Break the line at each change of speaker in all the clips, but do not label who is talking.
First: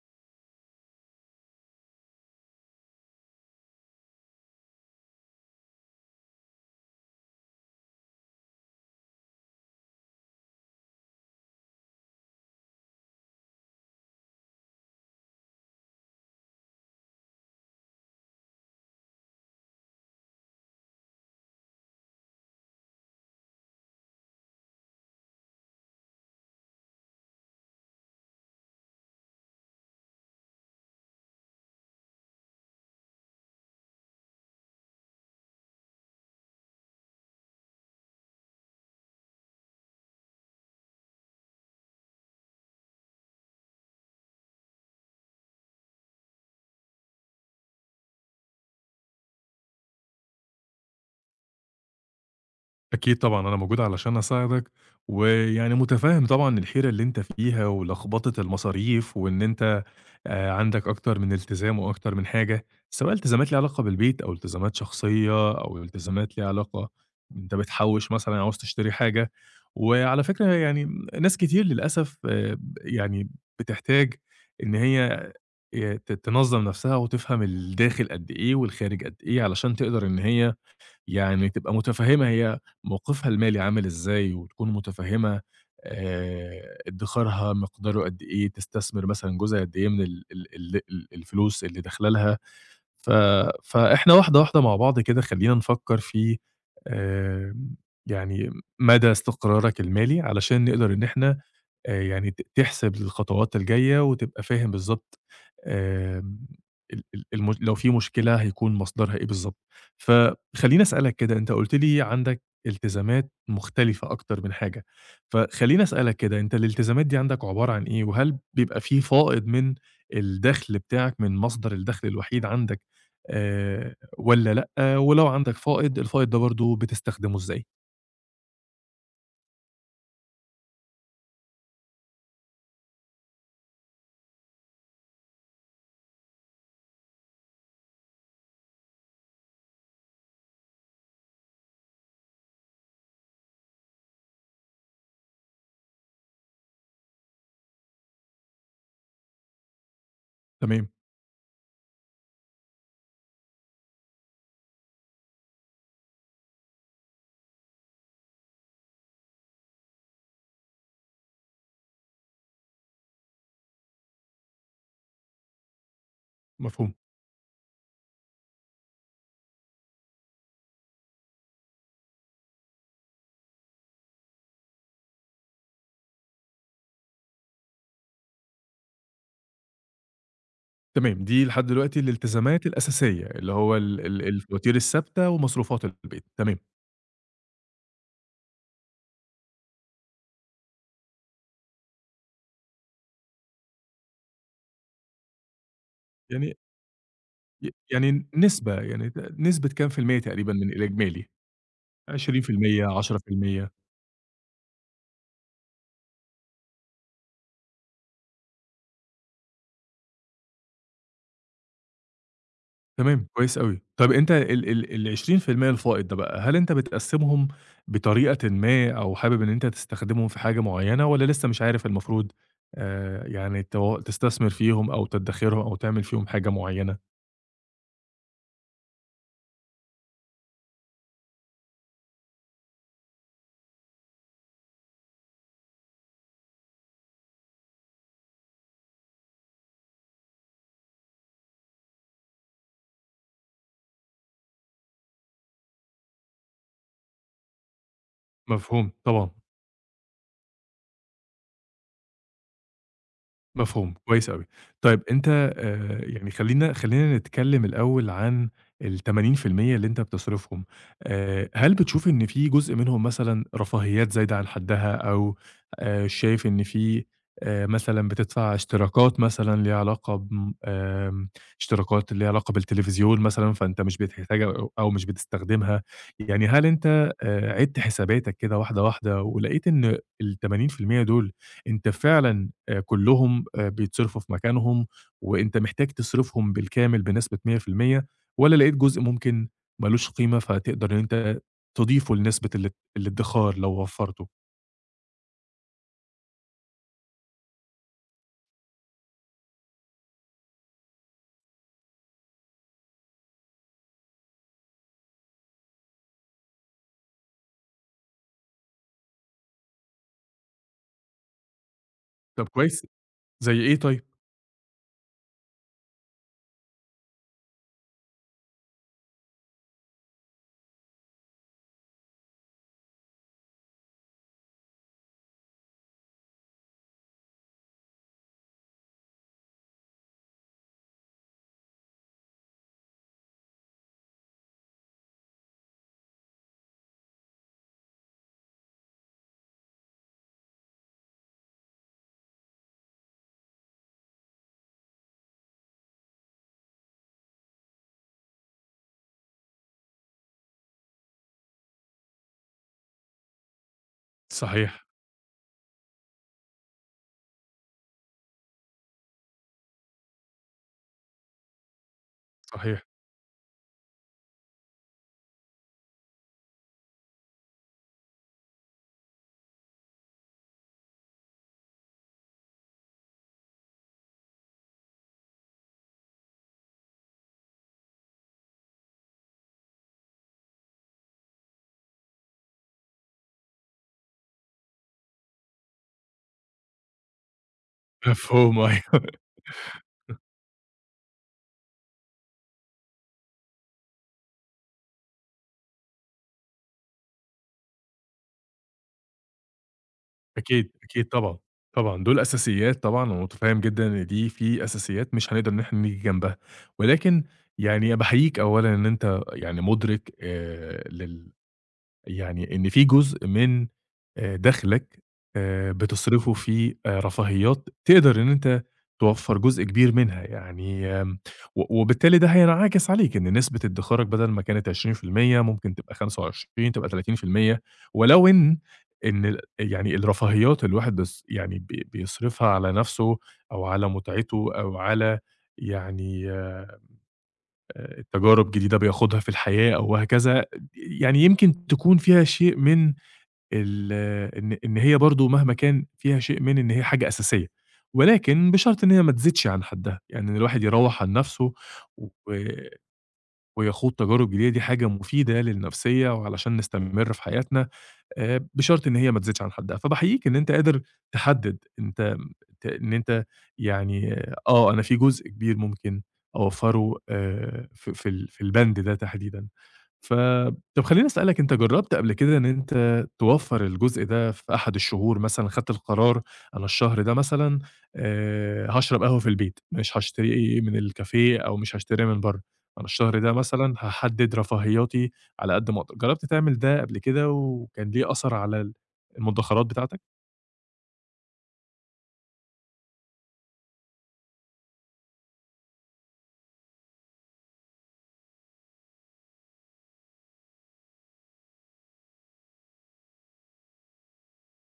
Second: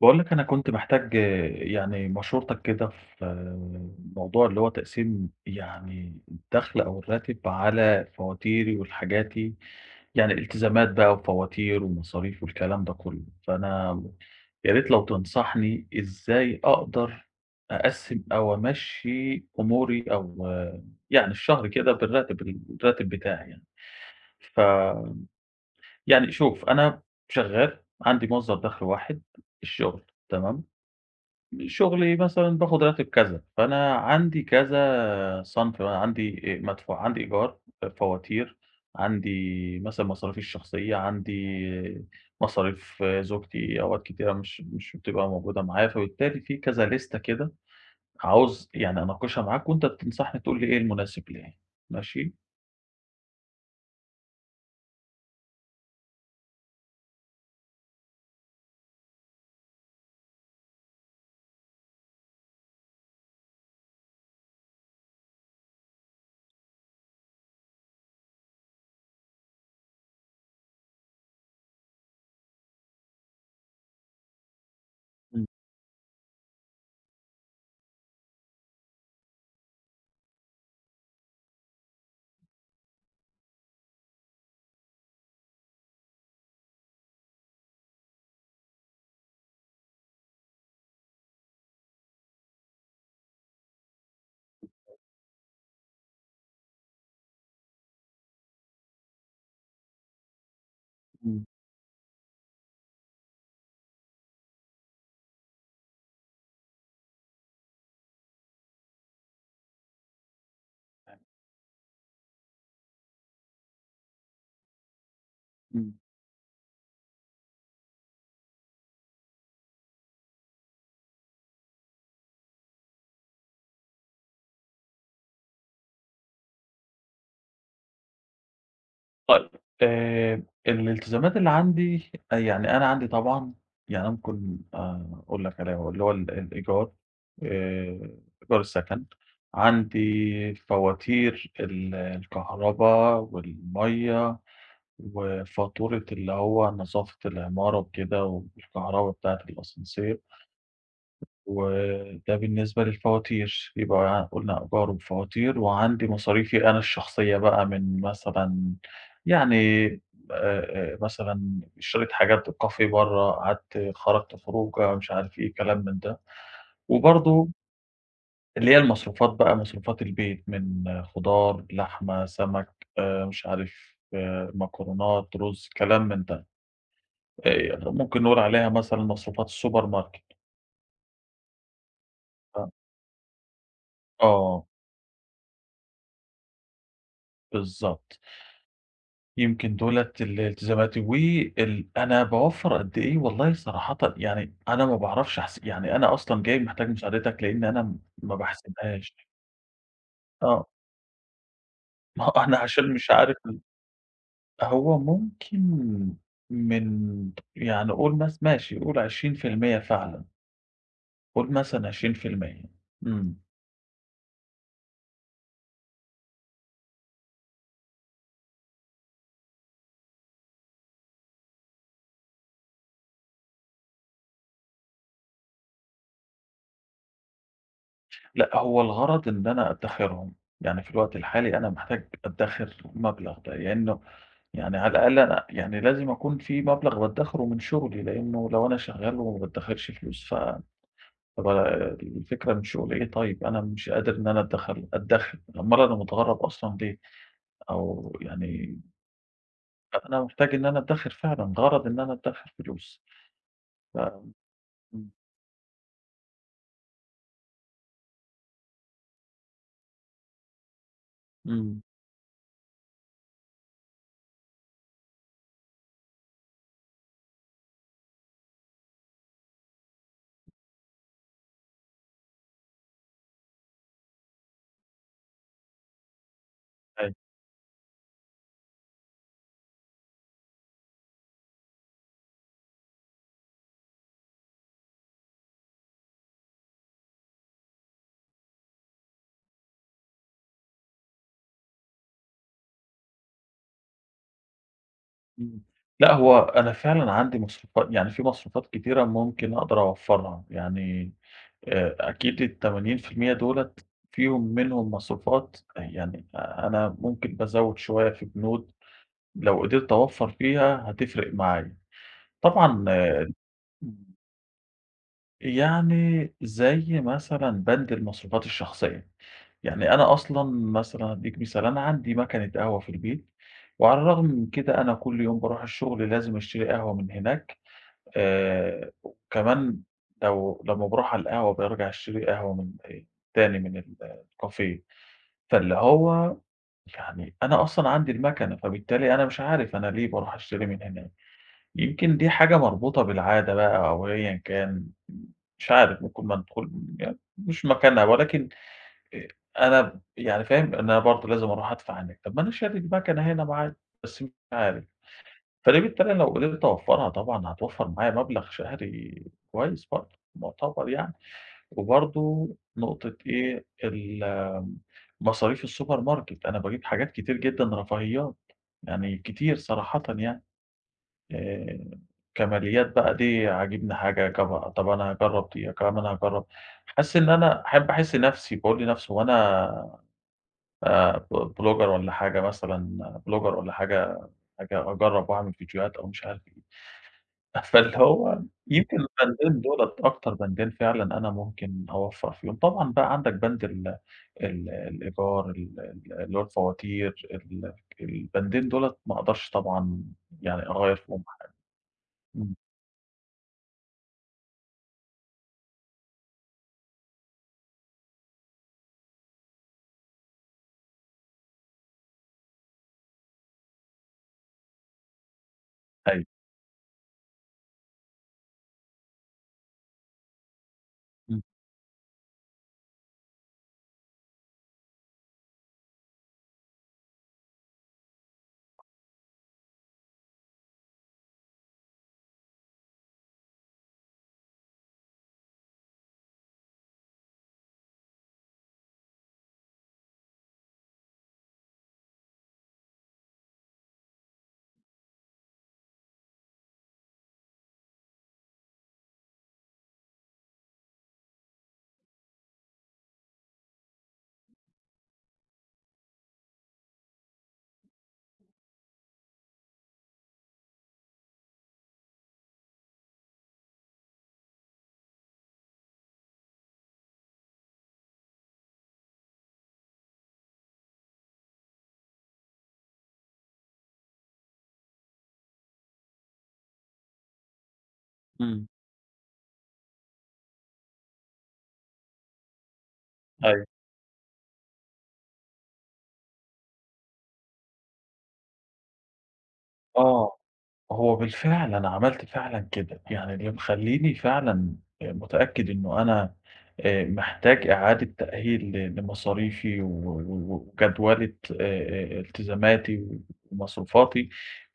باقول لك أنا كنت محتاج يعني مشورتك كده في موضوع اللي هو تقسيم يعني الدخل أو الراتب على فواتيري ولحاجاتي، يعني التزامات بقى وفواتير ومصاريف والكلام ده كله، فأنا يا ريت لو تنصحني إزاي أقدر أقسّم أو أمشّي أموري أو يعني الشهر كده بالراتب الراتب بتاعي يعني. ف يعني شوف أنا شغّال عندي مصدر دخل واحد الشغل. تمام؟ شغلي مثلًا باخد راتب كذا، فأنا عندي كذا صنف بقى، عندي مدفوع عندي إيجار، فواتير، عندي مثلًا مصاريفي الشخصية، عندي مصاريف زوجتي أوقات كتيرة مش بتبقى موجودة معايا، فبالتالي في كذا ليستة كده عاوز يعني أناقشها معاك وأنت بتنصحني تقول لي إيه المناسب ليّا. ماشي؟
أكيد طبعًا، أنا موجود علشان أساعدك، ويعني مُتفهِّم طبعًا الحيرة اللي أنت فيها ولخبطة المصاريف، وإن أنت عندك أكتر من التزام وأكتر من حاجة، سواء التزامات ليها علاقة بالبيت أو التزامات شخصية أو التزامات ليها علاقة أنت بتحوِّش مثلًا عاوز تشتري حاجة. وعلى فكرة يعني ناس كتير للأسف ب يعني بتحتاج إن هي
إمم.
ت تنظّم نَفْسها وتفهم الداخل قد إيه والخارج قد إيه علشان تقدر إن هي يعني تبقى متفهّمة هي موقفها المالي عامل إزاي، وتكون متفهّمة ادخارها مقداره قد إيه، تستثمر مثلًا جزء قد إيه من ال ال ال ال الفلوس اللي داخلة لها، ف فإحنا واحدة، واحدة مع بعض كده خلّينا نفكّر في آآ يعني مدى استقرارك المالي علشان نقدر إن إحنا
إمم.
يعني تحسب الخطوات الجاية وتبقى فاهم بالضبط آمم ال ال الم لو في مشكلة هيكون مصدرها إيه بالضبط. فخلّيني أسألك كده، أنت قُلت لي عندك التزامات مختلفة أكتر من حاجة، فخلّيني
إمم.
أسألك كده، أنت الالتزامات دي عندك عبارة عن إيه؟ وهل بيبقى في فائض من الدخل بتاعك من مصدر الدخل الوحيد عندك والّا لأ؟ ولو عندك فائض، الفائض ده برضه بتستخدمه إزاي؟
طيب. آآ الالتزامات اللي عندي يعني أنا عندي طبعًا يعني ممكن أقول لك عليها هو اللي هو الإيجار. إيجار السكن. عندي فواتير الكهربا والمَيّة وفاتورة اللي هو نظافة العمارة وكده والكهربا بتاعة الأسانسير.
تمام،
وده بالنسبة للفواتير. يبقى قُلنا إيجار وفواتير، وعندي مصاريفي أنا الشخصية بقى من مثلًا يعني مثلًا اشتريت حاجات coffee برّه، قعدت خرجت خروجة مش عارف إيه، كلام من ده.
مفهوم.
وبرضه اللي هي المصروفات بقى مصروفات البيت من خضار، لحمة، سمك، مش عارف مكرونات، رز، كلام من ده. ممكن نقول عليها مثلًا مصروفات السوبر ماركت.
تمام، دي لحد دلوقتي الالتزامات
ف
الأساسية، اللي هو ال ال
آه،
الفواتير الثابتة ومصروفات البيت، تمام،
بالضبط. يمكن دُولة الالتزاماتي، وال أنا باوفّر قد إيه والله صراحةً يعني أنا ما باعرفش أحس، يعني أنا أصلًا جاي
يعني
محتاج مساعدتك لإن أنا
يعني
ما
نسبة يعني
باحسبهاش.
نسبة كام في المِيّة تقريبًا
آه،
من الإجمالي؟
ما هو أنا عشان
20%،
مش عارف
10%،
هو ممكن من يعني قُل مث ماشي قُل 20% فعلًا، قُل مثلًا 20%.
تمام،
إمم.
كويس أوي. طَب أنت ال ال ال20% الفائض ده بقى، هل أنت بتقسّمهم بطريقةٍ ما أو حابب إن أنت تستخدمهم في حاجة معيّنة والّا لسه مش عارف المفروض يعني تستثمر فيهم أو تدّخرهم أو تعمل فيهم حاجة معيّنة؟
لأ، هو الغرض إن أنا أدّخرهم. يعني في الوقت الحالي أنا محتاج أدّخر المبلغ ده، لإنه يعني على الأقل أنا يعني لازم أكون في مبلغ بادّخره من شغلي، لإنه لو أنا شغال وما بادّخرش فلوس. طب أنا الفكرة من شغلي إيه طيب؟ أنا مش قادر إن أنا أدّخر، أومال أنا متغرّب أصلًا ليه؟ أو يعني
مفهوم، طبعًا.
أنا محتاج إن أنا أدّخر فعلًا، غرض إن أنا أدّخر فلوس.
مفهوم،
ف
كويس أوي. طيب
إمم.
أنت يعني خلّينا نتكلّم الأول عن ال80% اللي أنت بتصرفهم، هل
إمم.
بتشوف إن في جزء منهم مثلًا رفاهيات زايدة عن حدّها أو شايف إن في مثلًا بتدفع اشتراكات مثلًا ليها علاقة بم آمم اشتراكات ليها علاقة بالتلفزيون مثلًا فأنت مش بتحتاجها أو مش بتستخدمها، يعني هل أنت عِدت حساباتك كده واحدة، واحدة ولقيت إن ال80% دول أنت فعلًا كلّهم بيتصرفوا في مكانهم، وأنت محتاج تصرفهم بالكامل بنسبة 100% والّا لقيت جزء ممكن مالوش قيمة، فتقدر إن أنت تضيفه لنسبة الادخار لو وفّرته؟
إمم. لأ، هو أنا فعلًا عندي مصروفات، يعني في مصروفات كتيرة ممكن أقدر أوفّرها. يعني أكيد ال80% دُولة فيهم منهم مصروفات، يعني أنا ممكن بازوّد شوية في بنود. لو قدرت أوفّر فيها هتفرق معايا.
طب
طبعًا.
كويس، زي إيه طيب؟
إمم. يعني زي مثلًا بند المصروفات الشخصية. يعني أنا أصلًا مثلًا أدّيك مثال. أنا عندي مكنة قهوة في البيت، وعلى الرغم من كده أنا كل يوم باروح الشغل لازم أشتري قهوة من هناك. وكمان لو لمّا باروح على القهوة بارجع أشتري قهوة من تاني من الكافيه. فاللي هو يعني أنا أصلًا عندي المَكَنة. فبالتالي أنا مش عارف أنا ليه باروح أشتري من هناك. يمكن دي حاجة مربوطة بالعادة بقى أو أيًا كان. مش عارف، ممكن مدخول يعني مش مكانها، ولكن آآ أنا يعني فاهم إن أنا برضه لازم أروح أدفع هناك. طب ما أنا شاري المَكَنة هنا معايا، بس مش عارف.
صحيح،
فدي بالتالي لو قدرت أوفّرها طبعًا هتوفّر معايا مبلغ شهري كويس برضه، مُعتبر يعني. وبرضه
صحيح،
نقطة إيه، مصاريف السوبر ماركت. أنا باجيب حاجات كتير جدًا رفاهيات، يعني كتير صراحةً يعني. آآ كماليات بقى، دي عاجبني حاجة طب أنا هاجرّب دي. كمان أنا هاجرّب حاسس إن أنا أحب أحس نَفْسي، باقول لنَفْسي هو أنا ب blogger والّا حاجة مثلًا blogger والّا حاجة. آجي أجرّب وأعمل فيديوهات أو مش عارف إيه. فاللي هو
مفهوم أيوه،
يمكن البندين دُولة أكتر بندين فعلًا أنا ممكن أوفّر فيهم. طبعًا بقى عندك بند ال ال الإيجار، ال ال اللي هو الفواتير. البندين دُولة ما أقدرش طبعًا يعني
أكيد،
أغيّر
أكيد
فيهم
طبعًا، طبعًا، دول
إمم.
أساسيات طبعًا، ومتفهّم جدًا إن دي في أساسيات مش هنقدر إن إحنا نيجي جنبها، ولكن يعني باحييك أولًا إن أنت يعني مُدرك لل يعني إن في جزء من دخلك
أيوه.
بتصرفه في رفاهيات تقدر إن أنت توفّر جزء كبير منها، يعني
إمم.
وبالتالي ده هينعكس عليك، إن نسبة ادخارك بدل ما كانت 20% ممكن تبقى 25 تبقى 30% ولو إن إن ال يعني الرفاهيات الواحد بس يعني بيصرفها على نفسه أو على متعته أو على يعني آه، تجارب جديدة بياخدها في الحياة أو وهكذا، يعني يمكن تكون فيها شيء من ال إن هي برضه مهما كان فيها شيء من إن هي حاجة أساسية، ولكن بشرط إن هي ما تزيدش عن حدّها، يعني إن الواحد يروّح عن نَفْسه و ويخوض تجارب جديدة دي حاجة مفيدة للنفسية وعلشان نستمر في حياتنا بشرط إن هي ما تزيدش عن حدّها، فباحييك إن أنت قادر تحدد أنت إن أنت يعني آه، أنا في جزء كبير ممكن أوفّره في في ال في البند ده تحديدًا. ف طب خلّيني أسألك أنت جرّبت قبل كده إن أنت توفّر الجزء ده في أحد الشهور مثلًا، خدت القرار أنا الشهر ده مثلًا
إمم.
هاشرب قهوة في البيت، مش هاشتري من الكافيه أو مش هاشتريها من برّه، أنا الشهر ده
أيوه.
مثلًا هاحدد رفاهياتي على قد ما أقدر، جرّبت تعمل ده قبل كده وكان ليه أثر على المدخرات بتاعتك؟
آه. هو بالفعل أنا عملت فعلًا كده. يعني اللي مخلّيني فعلًا متأكد إنه أنا محتاج إعادة تأهيل ل لمصاريفي و و وجدولة التزاماتي ومصروفاتي،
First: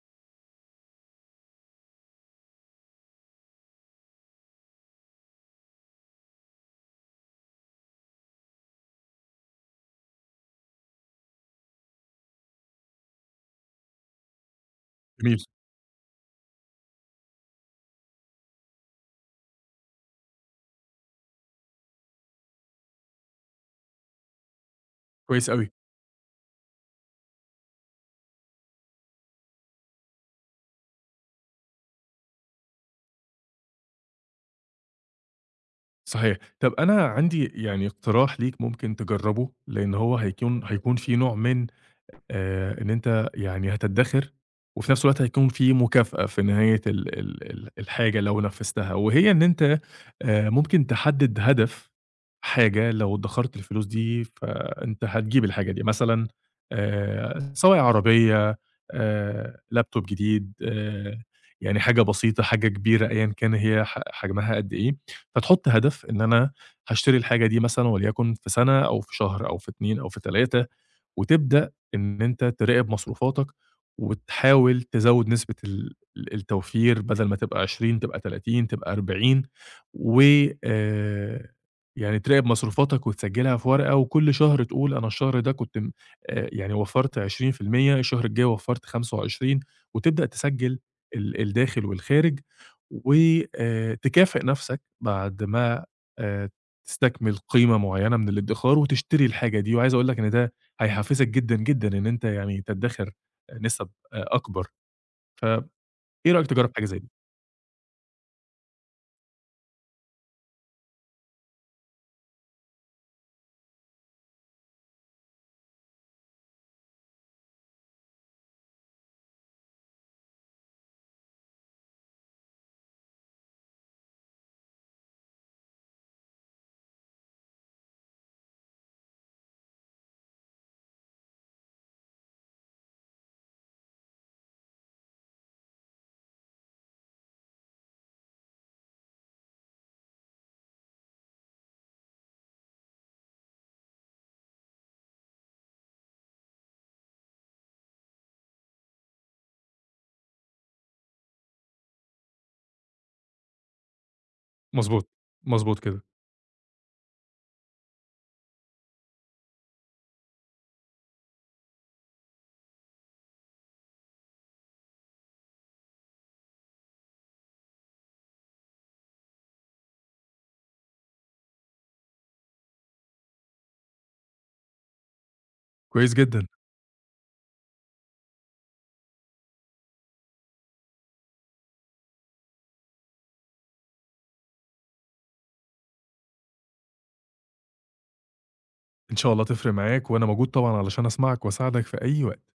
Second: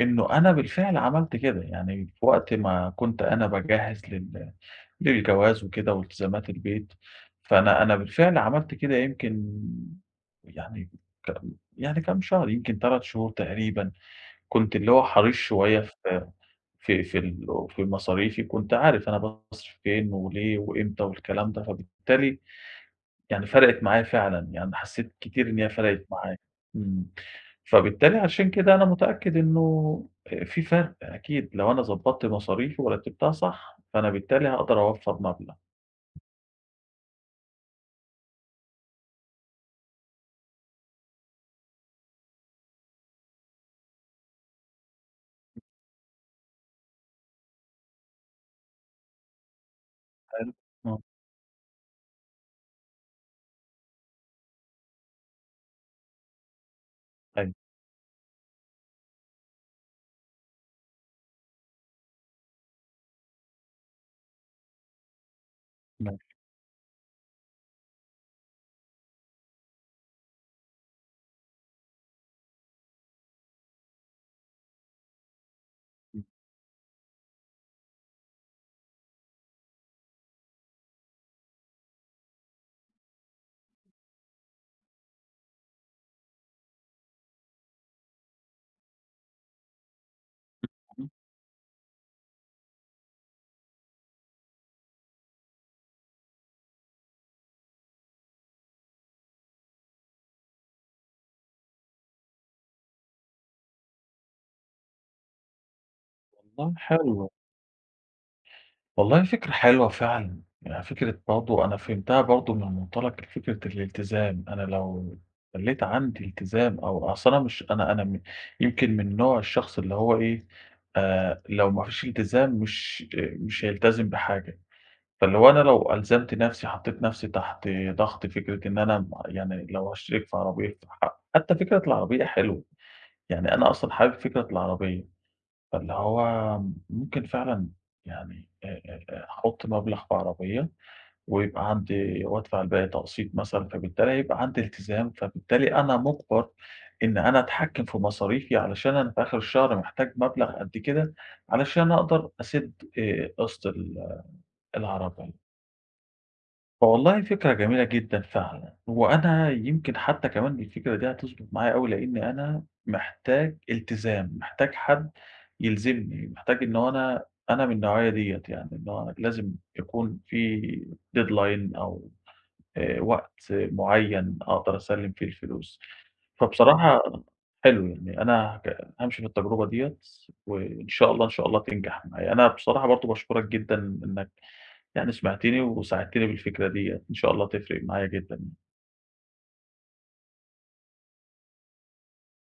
إنه أنا بالفعل عملت كده. يعني في وقت ما كنت أنا باجهّز لل للجواز وكده والتزامات البيت. فأنا بالفعل عملت كده، يمكن يعني ك يعني كام شهر، يمكن 3 شهور تقريبًا. كنت اللي هو حريص
جميل،
شوية في مصاريفي. كنت عارف أنا باصرف فين وليه وإمتى والكلام ده. فبالتالي يعني فرقِت معايا فعلًا، يعني حسّيت كتير
كويس
إن هي
أوي،
فرقِت معايا. إمم. فبالتالي عشان كده أنا متأكد إنه في فرق أكيد. لو أنا ضبّطت مصاريفي ورتّبتها صح، فأنا بالتالي هاقدر أوفّر مبلغ.
صحيح. طب أنا عندي يعني اقتراح ليك ممكن تجرّبه، لإن هو هيكون فيه نوع من إن أنت يعني هتدّخر، وفي نفس الوقت هيكون في مكافأة في نهاية ال ال ال الحاجة لو نفّذتها، وهي إن أنت
حلو.
ممكن
آه.
تحدّد هدف حاجة لو ادّخرت الفلوس دي فأنت هتجيب الحاجة دي، مثلًا
أيوه.
سواء عربية، laptop جديد، يعني حاجة بسيطة، حاجة كبيرة، أيًا كان هي حجمها قد إيه، فتحُط هدف إن
ماشي.
أنا هاشتري الحاجة دي مثلًا وليكن في سَنة أو في شهر أو في 2 أو في 3. وتبدأ إن أنت تراقب مصروفاتك، وتحاول تزوّد نسبة ال ال التوفير بدل ما تبقى 20 تبقى 30 تبقى 40 و آآ، يعني تراقب مصروفاتك وتسجّلها في ورقة، وكل شهر تقول أنا الشهر ده كنت م يعني وفّرت 20% الشهر الجاي وفّرت 25 وتبدأ تسجّل الداخل والخارج، و تكافئ نَفْسك بعد ما آآ، تستكمل قيمة معيّنة من الادّخار وتشتري الحاجة دي، وعايز أقول لك إن ده هيحفّزك جدًا، جدًا إن أنت يعني تدّخر نِسَب أكبر، فإيه رأيك تجرّب
والله
حاجة زي دي؟
حلو. والله فكرة حلوة فعلًا. يعني فكرة برضه أنا فهمتها برضه من منطلق فكرة الالتزام. أنا لو خلّيت عندي التزام أو أصل أنا مش أنا أنا م يمكن من نوع الشخص اللي هو إيه. لو ما فيش التزام مش مش هيلتزم بحاجة. فاللي هو أنا لو ألزمت نَفْسي حطّيت نَفْسي تحت ضغط فكرة إن أنا يعني لو هاشترك في عربية حتى فكرة العربية حلوة. يعني أنا أصلًا حابب فكرة العربية. فاللي هو ممكن فعلًا يعني أحُط مبلغ في عربية ويبقى عندي، وأدفع الباقي تقسيط مثلًا. فبالتالي يبقى عندي التزام، فبالتالي أنا مُجبر إن أنا أتحكّم في مصاريفي علشان أنا في آخر الشهر محتاج مبلغ قد كده علشان أقدر أسِد قسط
مضبوط،
العربية.
مضبوط كده،
والله فكرة جميلة جدًا فعلًا. وأنا يمكن حتى كمان الفكرة دي هتضبط معايا أوي، لإن أنا محتاج التزام، محتاج حد يلزمني، محتاج إن هو أنا أنا من النوعية ديّة. يعني إن هو لازم يكون في deadline أو وقت معيّن أقدر أسلّم فيه الفلوس.
كويس جدًا،
فبصراحة حلو. يعني أنا هامشي في التجربة ديّة، وإن شاء الله، إن شاء الله تنجح معايا. أنا بصراحة برضه باشكرك جدًا إنك يعني سمعتيني وساعدتيني بالفكرة ديّة. إن شاء الله تفرق معايا جدًا.
إن شاء الله تفرق معاك وأنا موجود طبعًا علشان أسمعك وأساعدك في أي وقت.